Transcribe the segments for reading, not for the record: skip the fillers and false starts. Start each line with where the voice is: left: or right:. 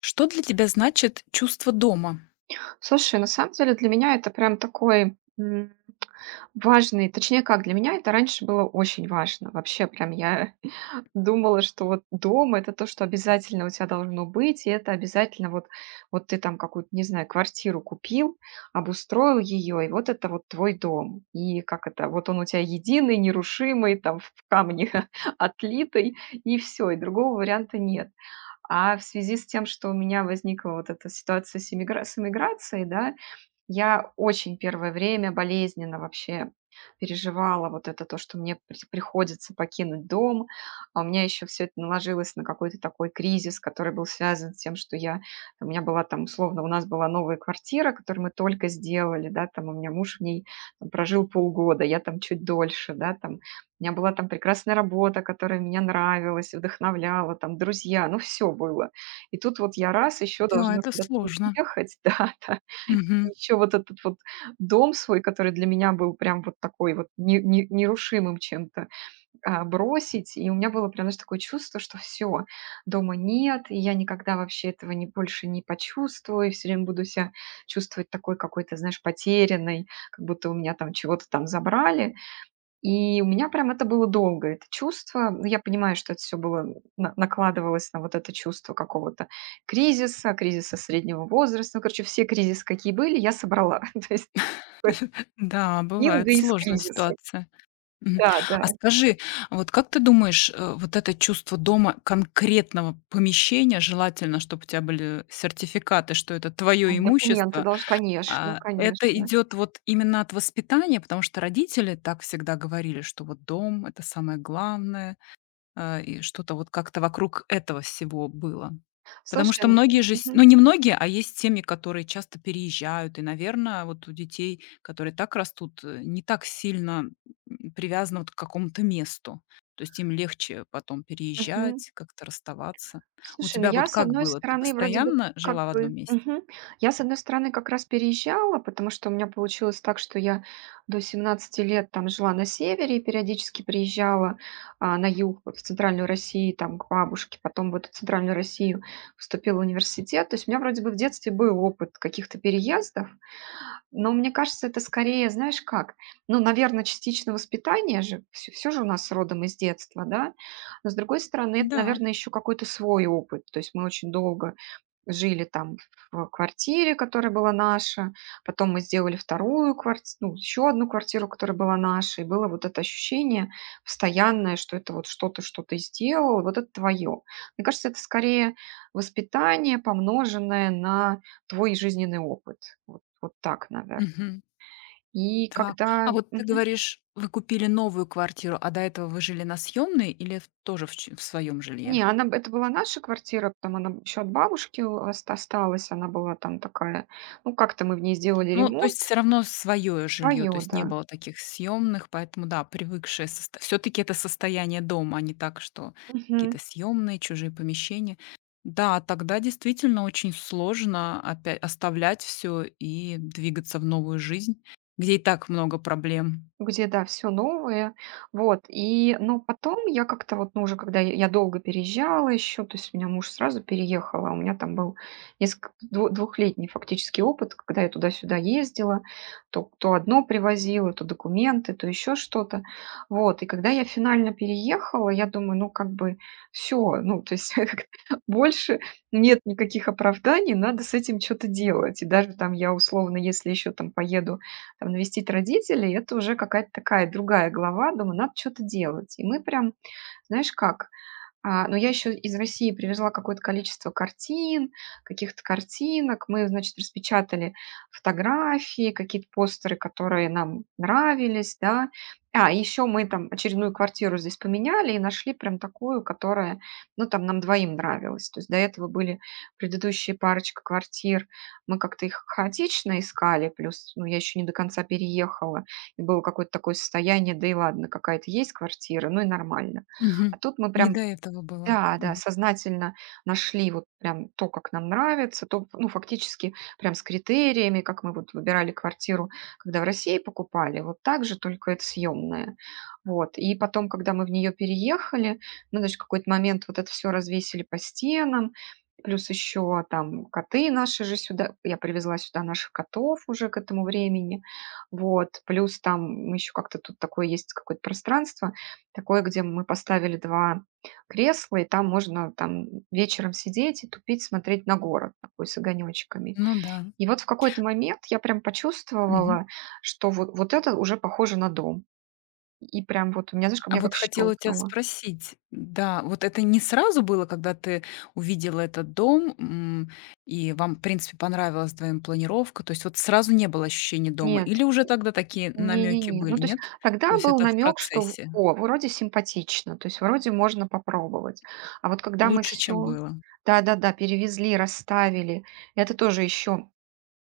left: Что для тебя значит чувство дома?
right: Слушай, на самом деле для меня это прям такой важный, точнее как, для меня это раньше было очень важно. Вообще прям я думала, что вот дом это то, что обязательно у тебя должно быть, и это обязательно вот, вот ты там какую-то, не знаю, квартиру купил, обустроил ее, и вот это вот твой дом. И как это, вот он у тебя единый, нерушимый, там в камне отлитый, и все, и другого варианта нет. А в связи с тем, что у меня возникла вот эта ситуация с с эмиграцией, да, я очень первое время болезненно вообще переживала вот это то, что мне приходится покинуть дом. А у меня еще все это наложилось на какой-то такой кризис, который был связан с тем, что я, у меня была там условно, у нас была новая квартира, которую мы только сделали, да, там у меня муж в ней там прожил полгода, я там чуть дольше, да, там у меня была там прекрасная работа, которая меня нравилась, вдохновляла, там друзья, ну все было. И тут вот я раз еще
left: Да,
right: должна
left: это
right: куда-то
left: сложно.
right: уехать, да,
left: Мгм.
right: еще вот этот вот дом свой, который для меня был прям вот такой вот не нерушимым чем-то, бросить. И у меня было прям, знаешь, такое чувство, что все дома нет, и я никогда вообще этого не больше не почувствую, и всё время буду себя чувствовать такой какой-то, знаешь, потерянной, как будто у меня там чего-то там забрали. И у меня прям это было долго, это чувство. Ну, я понимаю, что это все было на накладывалось на вот это чувство какого-то кризиса, кризиса среднего возраста. Ну, короче, все кризисы, какие были, я собрала. То есть такой
left: Да, бывает
right: бинго из
left: сложная
right: кризисов.
left: ситуация. Мгм.
right: Да, да.
left: А скажи, вот как ты думаешь, вот это чувство дома, конкретного помещения, желательно, чтобы у тебя были сертификаты, что это твое
right: А документы
left: имущество,
right: долж конечно,
left: это
right: конечно.
left: идет вот именно от воспитания? Потому что родители так всегда говорили, что вот дом- это самое главное. И что-то вот как-то вокруг этого всего было. Потому
right: Слушай,
left: что многие же, с
right: мгм,
left: ну, не многие, а есть семьи, которые часто переезжают. И, наверное, вот у детей, которые так растут, не так сильно, привязаны вот к какому-то месту. То есть им легче потом
right: мгм.
left: переезжать, как-то расставаться. У
right: Слушай, ну
left: тебя
right: я,
left: вот
right: с
left: как
right: одной
left: было? Ты
right: стороны, вроде бы
left: постоянно
right: как
left: жила в одном
right: бы
left: месте?
right: мгм. Я, с одной стороны, как раз переезжала, потому что у меня получилось так, что я до 17 лет там жила на севере и периодически приезжала, на юг, вот в центральную Россию, там к бабушке, потом в эту центральную Россию вступила в университет. То есть у меня вроде бы в детстве был опыт каких-то переездов. Но мне кажется, это скорее, знаешь как, ну, наверное, частично воспитание же, все же у нас родом из детства, да. Но, с другой стороны, это,
left: Да.
right: наверное, еще какой-то свой опыт. То есть мы очень долго жили там в квартире, которая была наша, потом мы сделали вторую квартиру, ну, еще одну квартиру, которая была наша, и было вот это ощущение постоянное, что это вот что-то, что ты сделал, вот это твое. Мне кажется, это скорее воспитание, помноженное на твой жизненный опыт. Вот вот так, наверное.
left: Мгм.
right: И
left: Так. А
right: когда
left: вот ты
right: мгм.
left: говоришь, вы купили новую квартиру, а до этого вы жили на съемной или в тоже в своем жилье?
right: Не, она б это была наша квартира, там она еще от бабушки у осталась, она была там такая, ну, как-то мы в ней сделали
left: Ну, то есть все
right: ремонт.
left: равно свое жилье,
right: Свое,
left: то есть не
right: да.
left: было таких съемных, поэтому да, привыкшее все таки это состояние дома, а не так, что какие-то
right: Мгм.
left: съемные, чужие помещения. Да, тогда действительно очень сложно опять оставлять все и двигаться в новую жизнь, где и так много проблем.
right: Где, да, все новое. Вот, и, но потом я как-то вот, ну, уже когда я долго переезжала еще то есть у меня муж сразу переехал, а у меня там был несколько дво двухлетний фактически опыт, когда я туда-сюда ездила, то одно привозила, то документы, то еще что-то. Вот, и когда я финально переехала, я думаю, ну, как бы все ну, то есть как больше нет никаких оправданий, надо с этим что то делать. И даже там я условно, если еще там поеду там, навестить родителей, это уже какая-то такая другая глава. Думаю, надо что-то делать. И мы прям, знаешь как, но я еще из России привезла какое-то количество картин, каких-то картинок. Мы, значит, распечатали фотографии, какие-то постеры, которые нам нравились, да. Еще мы там очередную квартиру здесь поменяли и нашли прям такую, которая, ну, там нам двоим нравилась. То есть до этого были предыдущие парочка квартир. Мы как-то их хаотично искали, плюс, ну, я еще не до конца переехала. И было какое-то такое состояние, да и ладно, какая-то есть квартира, ну и нормально.
left: Мгм.
right: А тут мы
left: Не
right: прям
left: до этого было.
right: да, да,
left: Мгм.
right: сознательно нашли вот прям то, как нам нравится, то, ну, фактически прям с критериями, как мы вот выбирали квартиру, когда в России покупали, вот так же, только это съемная. Вот. И потом, когда мы в нее переехали, мы, значит, в какой-то момент вот это все развесили по стенам, плюс еще там коты наши же сюда, я привезла сюда наших котов уже к этому времени, вот, плюс там еще как-то тут такое есть какое-то пространство, такое, где мы поставили два кресло, и там можно там вечером сидеть и тупить, смотреть на город такой с огонечками.
left: Ну да.
right: И вот в какой-то момент я прям
left: Мгм.
right: почувствовала, что вот, вот это уже похоже на дом. И прям вот у меня, знаешь, ко
left: А
right: мне
left: вот
right: как
left: хотела у тебя
right: щелкнуло.
left: спросить, да, вот это не сразу было, когда ты увидела этот дом, и вам, в принципе, понравилась твоим планировка? То есть вот сразу не было ощущения дома
right: Нет,
left: или уже тогда такие намеки
right: не-не-не. Ну,
left: были,
right: то есть
left: нет? То
right: тогда
left: есть
right: был
left: это в
right: намек, что
left: процессе.
right: о, вроде симпатично, то есть вроде можно попробовать. А вот когда мы
left: Лучше, чем
right: все,
left: было.
right: да-да-да, перевезли, расставили, это тоже еще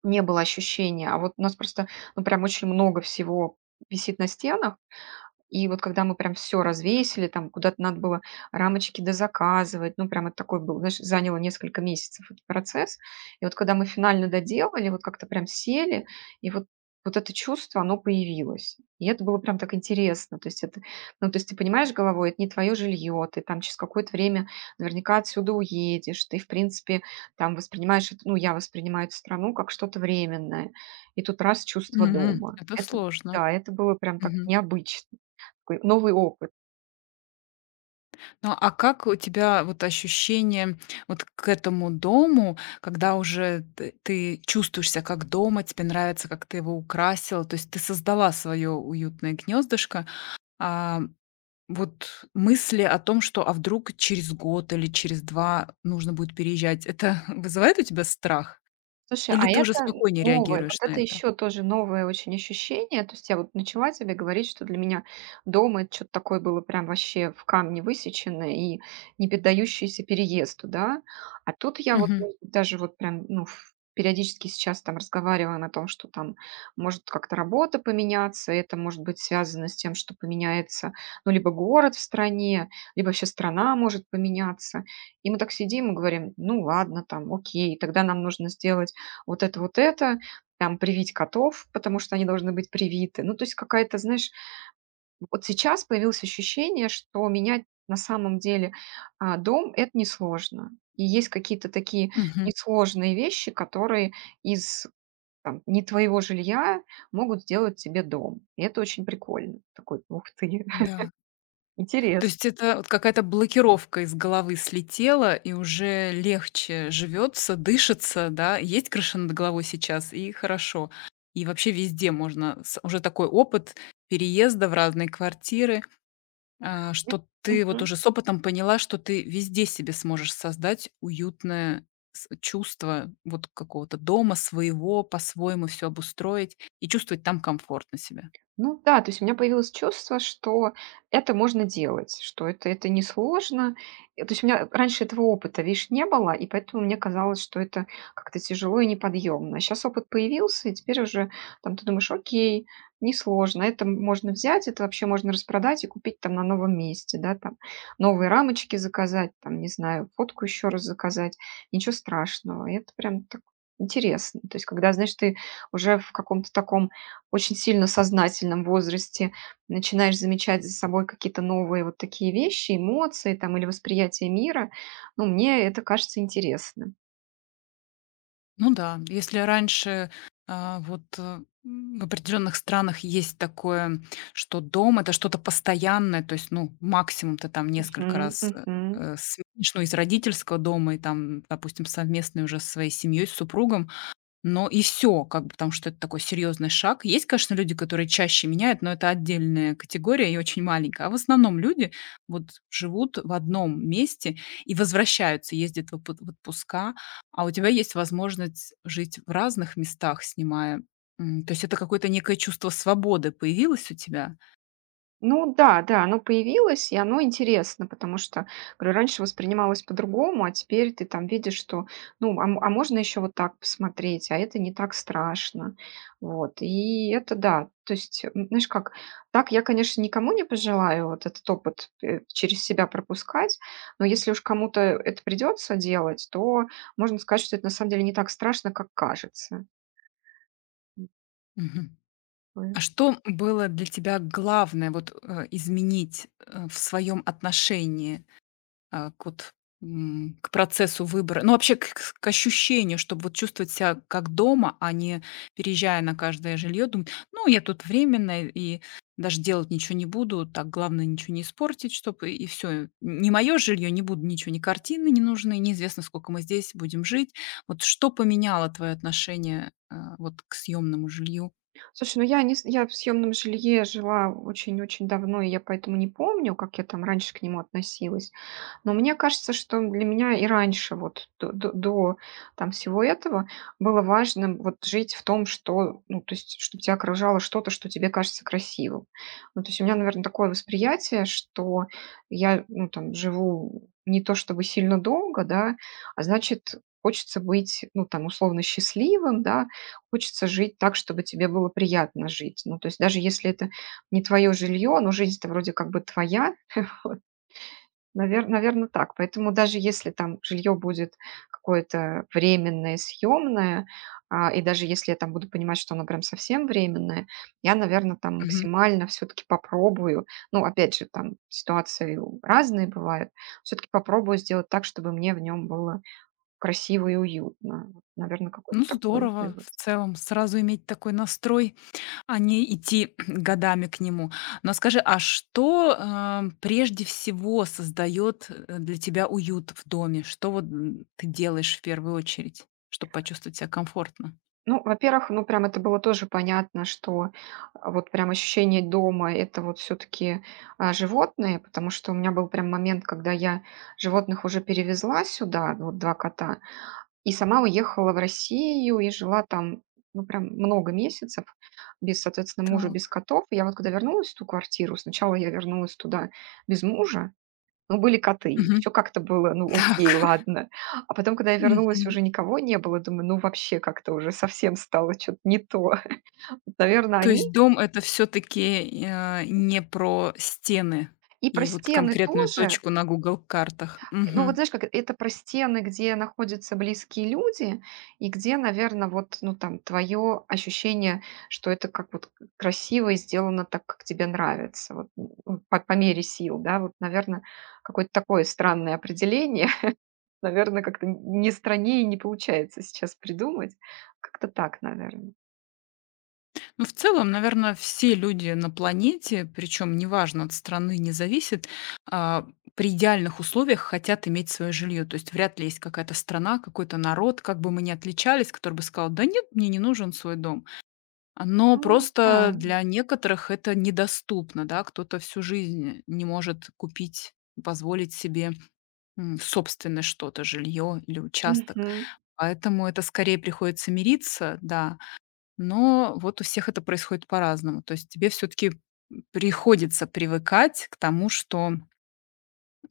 right: не было ощущения. А вот у нас просто, ну, прям очень много всего висит на стенах. И вот когда мы прям все развесили, там куда-то надо было рамочки дозаказывать, ну, прям это такой был, знаешь, заняло несколько месяцев этот процесс. И вот когда мы финально доделали, вот как-то прям сели, и вот вот это чувство, оно появилось. И это было прям так интересно. То есть это, ну, то есть ты понимаешь головой, это не твое жилье, ты там через какое-то время наверняка отсюда уедешь, ты, в принципе, там воспринимаешь, ну, я воспринимаю эту страну как что-то временное. И тут раз чувство
left: М,
right: дома.
left: это
right: Это,
left: сложно.
right: да, это было прям так необычно. Такой новый опыт.
left: Ну, а как у тебя вот ощущение вот к этому дому, когда уже т ты чувствуешься как дома, тебе нравится, как ты его украсила? То есть ты создала свое уютное гнездышко. А, вот мысли о том, что, а вдруг через год или через 2 нужно будет переезжать, это вызывает у тебя страх?
right: Слушай,
left: Или
right: а
left: ты уже
right: это
left: спокойнее
right: новое, вот
left: реагируешь на
right: это
left: это?
right: еще тоже новое очень ощущение. То есть я вот начала тебе говорить, что для меня дом это что-то такое было прям вообще в камне высеченное и не поддающееся переезду, да. А тут я вот
left: Мгм,
right: ну, даже вот прям, ну, периодически сейчас там разговариваем о том, что там может как-то работа поменяться, это может быть связано с тем, что поменяется, ну, либо город в стране, либо вообще страна может поменяться. И мы так сидим и говорим, ну, ладно, там, окей, тогда нам нужно сделать вот это, там, привить котов, потому что они должны быть привиты. Ну, то есть какая-то, знаешь, вот сейчас появилось ощущение, что менять на самом деле дом — это несложно. И есть какие-то такие
left: мгм,
right: несложные вещи, которые из там, не твоего жилья могут сделать тебе дом. И это очень прикольно. Такой, ух ты,
left: да. То есть
right: интересно.
left: это вот какая-то блокировка из головы слетела, и уже легче живется, дышится, да, есть крыша над головой сейчас, и хорошо. И вообще везде можно с уже такой опыт переезда в разные квартиры,
right: Мне-
left: что ты вот
right: мгм.
left: уже с опытом поняла, что ты везде себе сможешь создать уютное с чувство вот какого-то дома своего, по-своему все обустроить и чувствовать там комфортно себя.
right: Ну да, то есть у меня появилось чувство, что это можно делать, что это несложно. То есть у меня раньше этого опыта, видишь, не было, и поэтому мне казалось, что это как-то тяжело и неподъемно. Сейчас опыт появился, и теперь уже там ты думаешь, окей, несложно, это можно взять, это вообще можно распродать и купить там на новом месте, да, там новые рамочки заказать, там, не знаю, фотку еще раз заказать, ничего страшного. И это прям так интересно. То есть когда, знаешь, ты уже в каком-то таком очень сильно сознательном возрасте начинаешь замечать за собой какие-то новые вот такие вещи, эмоции там или восприятие мира. Ну, мне это кажется интересным.
left: Ну да, если раньше вот в определенных странах есть такое, что дом это что-то постоянное, то есть, ну, максимум ты там несколько
right: Мгм,
left: раз
right: мгм.
left: сменишь, ну, из родительского дома и там, допустим, совместный уже со своей семьей, с супругом, но и все, как бы, потому что это такой серьезный шаг. Есть, конечно, люди, которые чаще меняют, но это отдельная категория и очень маленькая. А в основном люди вот живут в одном месте и возвращаются, ездят в отпуска, а у тебя есть возможность жить в разных местах, снимая. То есть это какое-то некое чувство свободы появилось у тебя?
right: Ну да, да, оно появилось, и оно интересно, потому что, говорю, раньше воспринималось по-другому, а теперь ты там видишь, что, ну, а можно еще вот так посмотреть, а это не так страшно. Вот, и это да, то есть, знаешь как, так я, конечно, никому не пожелаю вот этот опыт через себя пропускать, но если уж кому-то это придется делать, то можно сказать, что это на самом деле не так страшно, как кажется.
left: Мгм. А что было для тебя главное вот, изменить, в своем отношении. К вот, к процессу выбора, ну, вообще к ощущению, чтобы вот чувствовать себя как дома, а не переезжая на каждое жилье, думать: "Ну, я тут временно и даже делать ничего не буду, так главное ничего не испортить, чтобы и все, не мое жилье, не буду ничего, ни картины не нужны, неизвестно, сколько мы здесь будем жить". Вот что поменяло твое отношение, вот к съемному жилью?
right: Слушай, ну я не с я в съемном жилье жила очень-очень давно, и я поэтому не помню, как я там раньше к нему относилась. Но мне кажется, что для меня и раньше, вот до там всего этого, было важно вот жить в том, что, ну, то есть, чтобы тебя окружало что-то, что тебе кажется красивым. Ну, то есть у меня, наверное такое восприятие, что я, ну, там живу не то чтобы сильно долго, да, а значит, хочется быть, ну, там условно счастливым, да, хочется жить так, чтобы тебе было приятно жить. Ну, то есть даже если это не твое жилье, но жизнь-то вроде как бы твоя, наверное, так. Поэтому даже если там жилье будет какое-то временное, съемное, и даже если я там буду понимать, что оно прям совсем временное, я, наверное, там
left: Мгм.
right: максимально все-таки попробую. Ну, опять же, там ситуации разные бывают. Все-таки попробую сделать так, чтобы мне в нем было красиво и уютно. Наверное, какой-то
left: Ну,
right: такой
left: здорово
right: вывод.
left: в целом сразу иметь такой настрой. А не идти годами к нему. Но скажи, а что, прежде всего создает для тебя уют в доме? Что вот, ты делаешь в первую очередь, чтобы почувствовать себя комфортно?
right: Ну, во-первых, ну, прям это было тоже понятно, что вот прям ощущение дома — это вот все таки животные, потому что у меня был прям момент, когда я животных уже перевезла сюда, вот 2 кота, и сама уехала в Россию и жила там, ну, прям много месяцев без, соответственно, мужа, без
left: Так.
right: котов. И я вот когда вернулась в ту квартиру, сначала я вернулась туда без мужа, ну, были коты,
left: Мгм.
right: еще как-то было, ну, окей,
left: Так.
right: ладно. А потом, когда я вернулась,
left: Мгм.
right: уже никого не было. Думаю, ну, вообще как-то уже совсем стало что-то не то. Наверное,
left: То есть
right: они.
left: дом- это все таки не про стены
right: И про
left: и вот
right: стены
left: конкретную
right: тоже.
left: точку на Google картах.
right: Ну, вот знаешь, как это про стены, где находятся близкие люди, и где, наверное, вот, ну, там, твое ощущение, что это как вот красиво и сделано так, как тебе нравится, вот, по мере сил, да, вот, наверное, какое-то такое странное определение. Наверное, как-то не страннее не получается сейчас придумать. Как-то так, наверное.
left: Ну, в целом, наверное, все люди на планете, причем неважно от страны не зависит, а, при идеальных условиях хотят иметь свое жилье. То есть вряд ли есть какая-то страна, какой-то народ, как бы мы ни отличались, который бы сказал, да нет, мне не нужен свой дом. Но
right: Ну
left: просто
right: да,
left: для некоторых это недоступно, да, кто-то всю жизнь не может купить, позволить себе собственное что-то, жилье или участок.
right: мгм.
left: Поэтому это скорее приходится мириться, да, но вот у всех это происходит по-разному. То есть тебе все таки приходится привыкать к тому, что,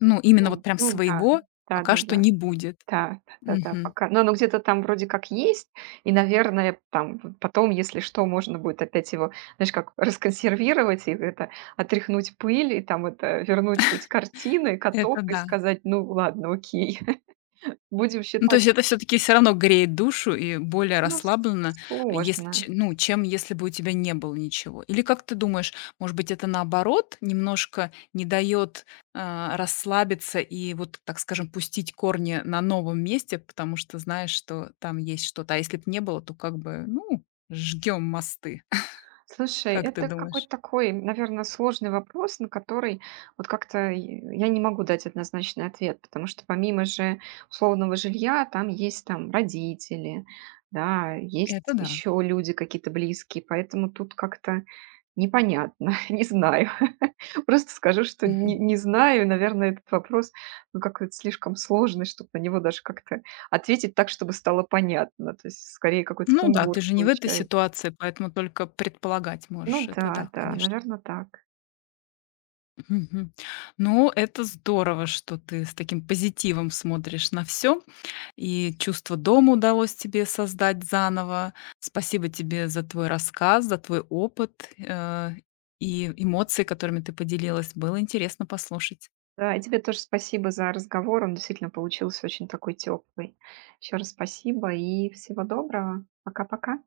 left: ну, именно вот
right: Ну
left: прям
right: ну да,
left: своего пока что
right: да-да-да.
left: не будет.
right: Да, да-да-да,
left: Мгм.
right: пока. Но оно где-то там вроде как есть, и, наверное, там в потом, если что, можно будет опять его, знаешь, как расконсервировать и это, отряхнуть пыль, и там это, вернуть эти картины, каток
left: Это
right: и
left: да.
right: сказать: «Ну ладно, окей». Будем
left: Ну, то
right: считать,
left: есть
right: что
left: это все таки все равно греет душу и более
right: ну,
left: расслабленно, если ч
right: сложно.
left: ну, чем если бы у тебя не было ничего. Или как ты думаешь, может быть, это наоборот немножко не дает расслабиться и вот, так скажем, пустить корни на новом месте, потому что знаешь, что там есть что-то. А если бы не было, то как бы, ну, жгем мосты.
right: Слушай,
left: Как ты
right: это какой-то
left: думаешь?
right: такой, наверное, сложный вопрос, на который вот как-то и я не могу дать однозначный ответ, потому что помимо же условного жилья там есть там родители, да,
left: Это
right: есть
left: да.
right: еще люди какие-то близкие, поэтому тут как-то непонятно, не знаю. Просто скажу, что
left: Мгм.
right: не знаю, наверное, этот вопрос ну, какой-то слишком сложный, чтобы на него даже как-то ответить так, чтобы стало понятно. То есть скорее какой-то
left: Ну да,
right: сумбур
left: ты же не в этой
right: получается.
left: ситуации, поэтому только предполагать можешь.
right: Ну
left: Это да,
right: да, да,
left: конечно.
right: наверное, так.
left: Мгм. Ну, это здорово, что ты с таким позитивом смотришь на все. И чувство дома удалось тебе создать заново. Спасибо тебе за твой рассказ, за твой опыт, и эмоции, которыми ты поделилась. Было интересно послушать.
right: Да, и тебе тоже спасибо за разговор. Он действительно получился очень такой теплый. Еще раз спасибо и всего доброго. Пока-пока.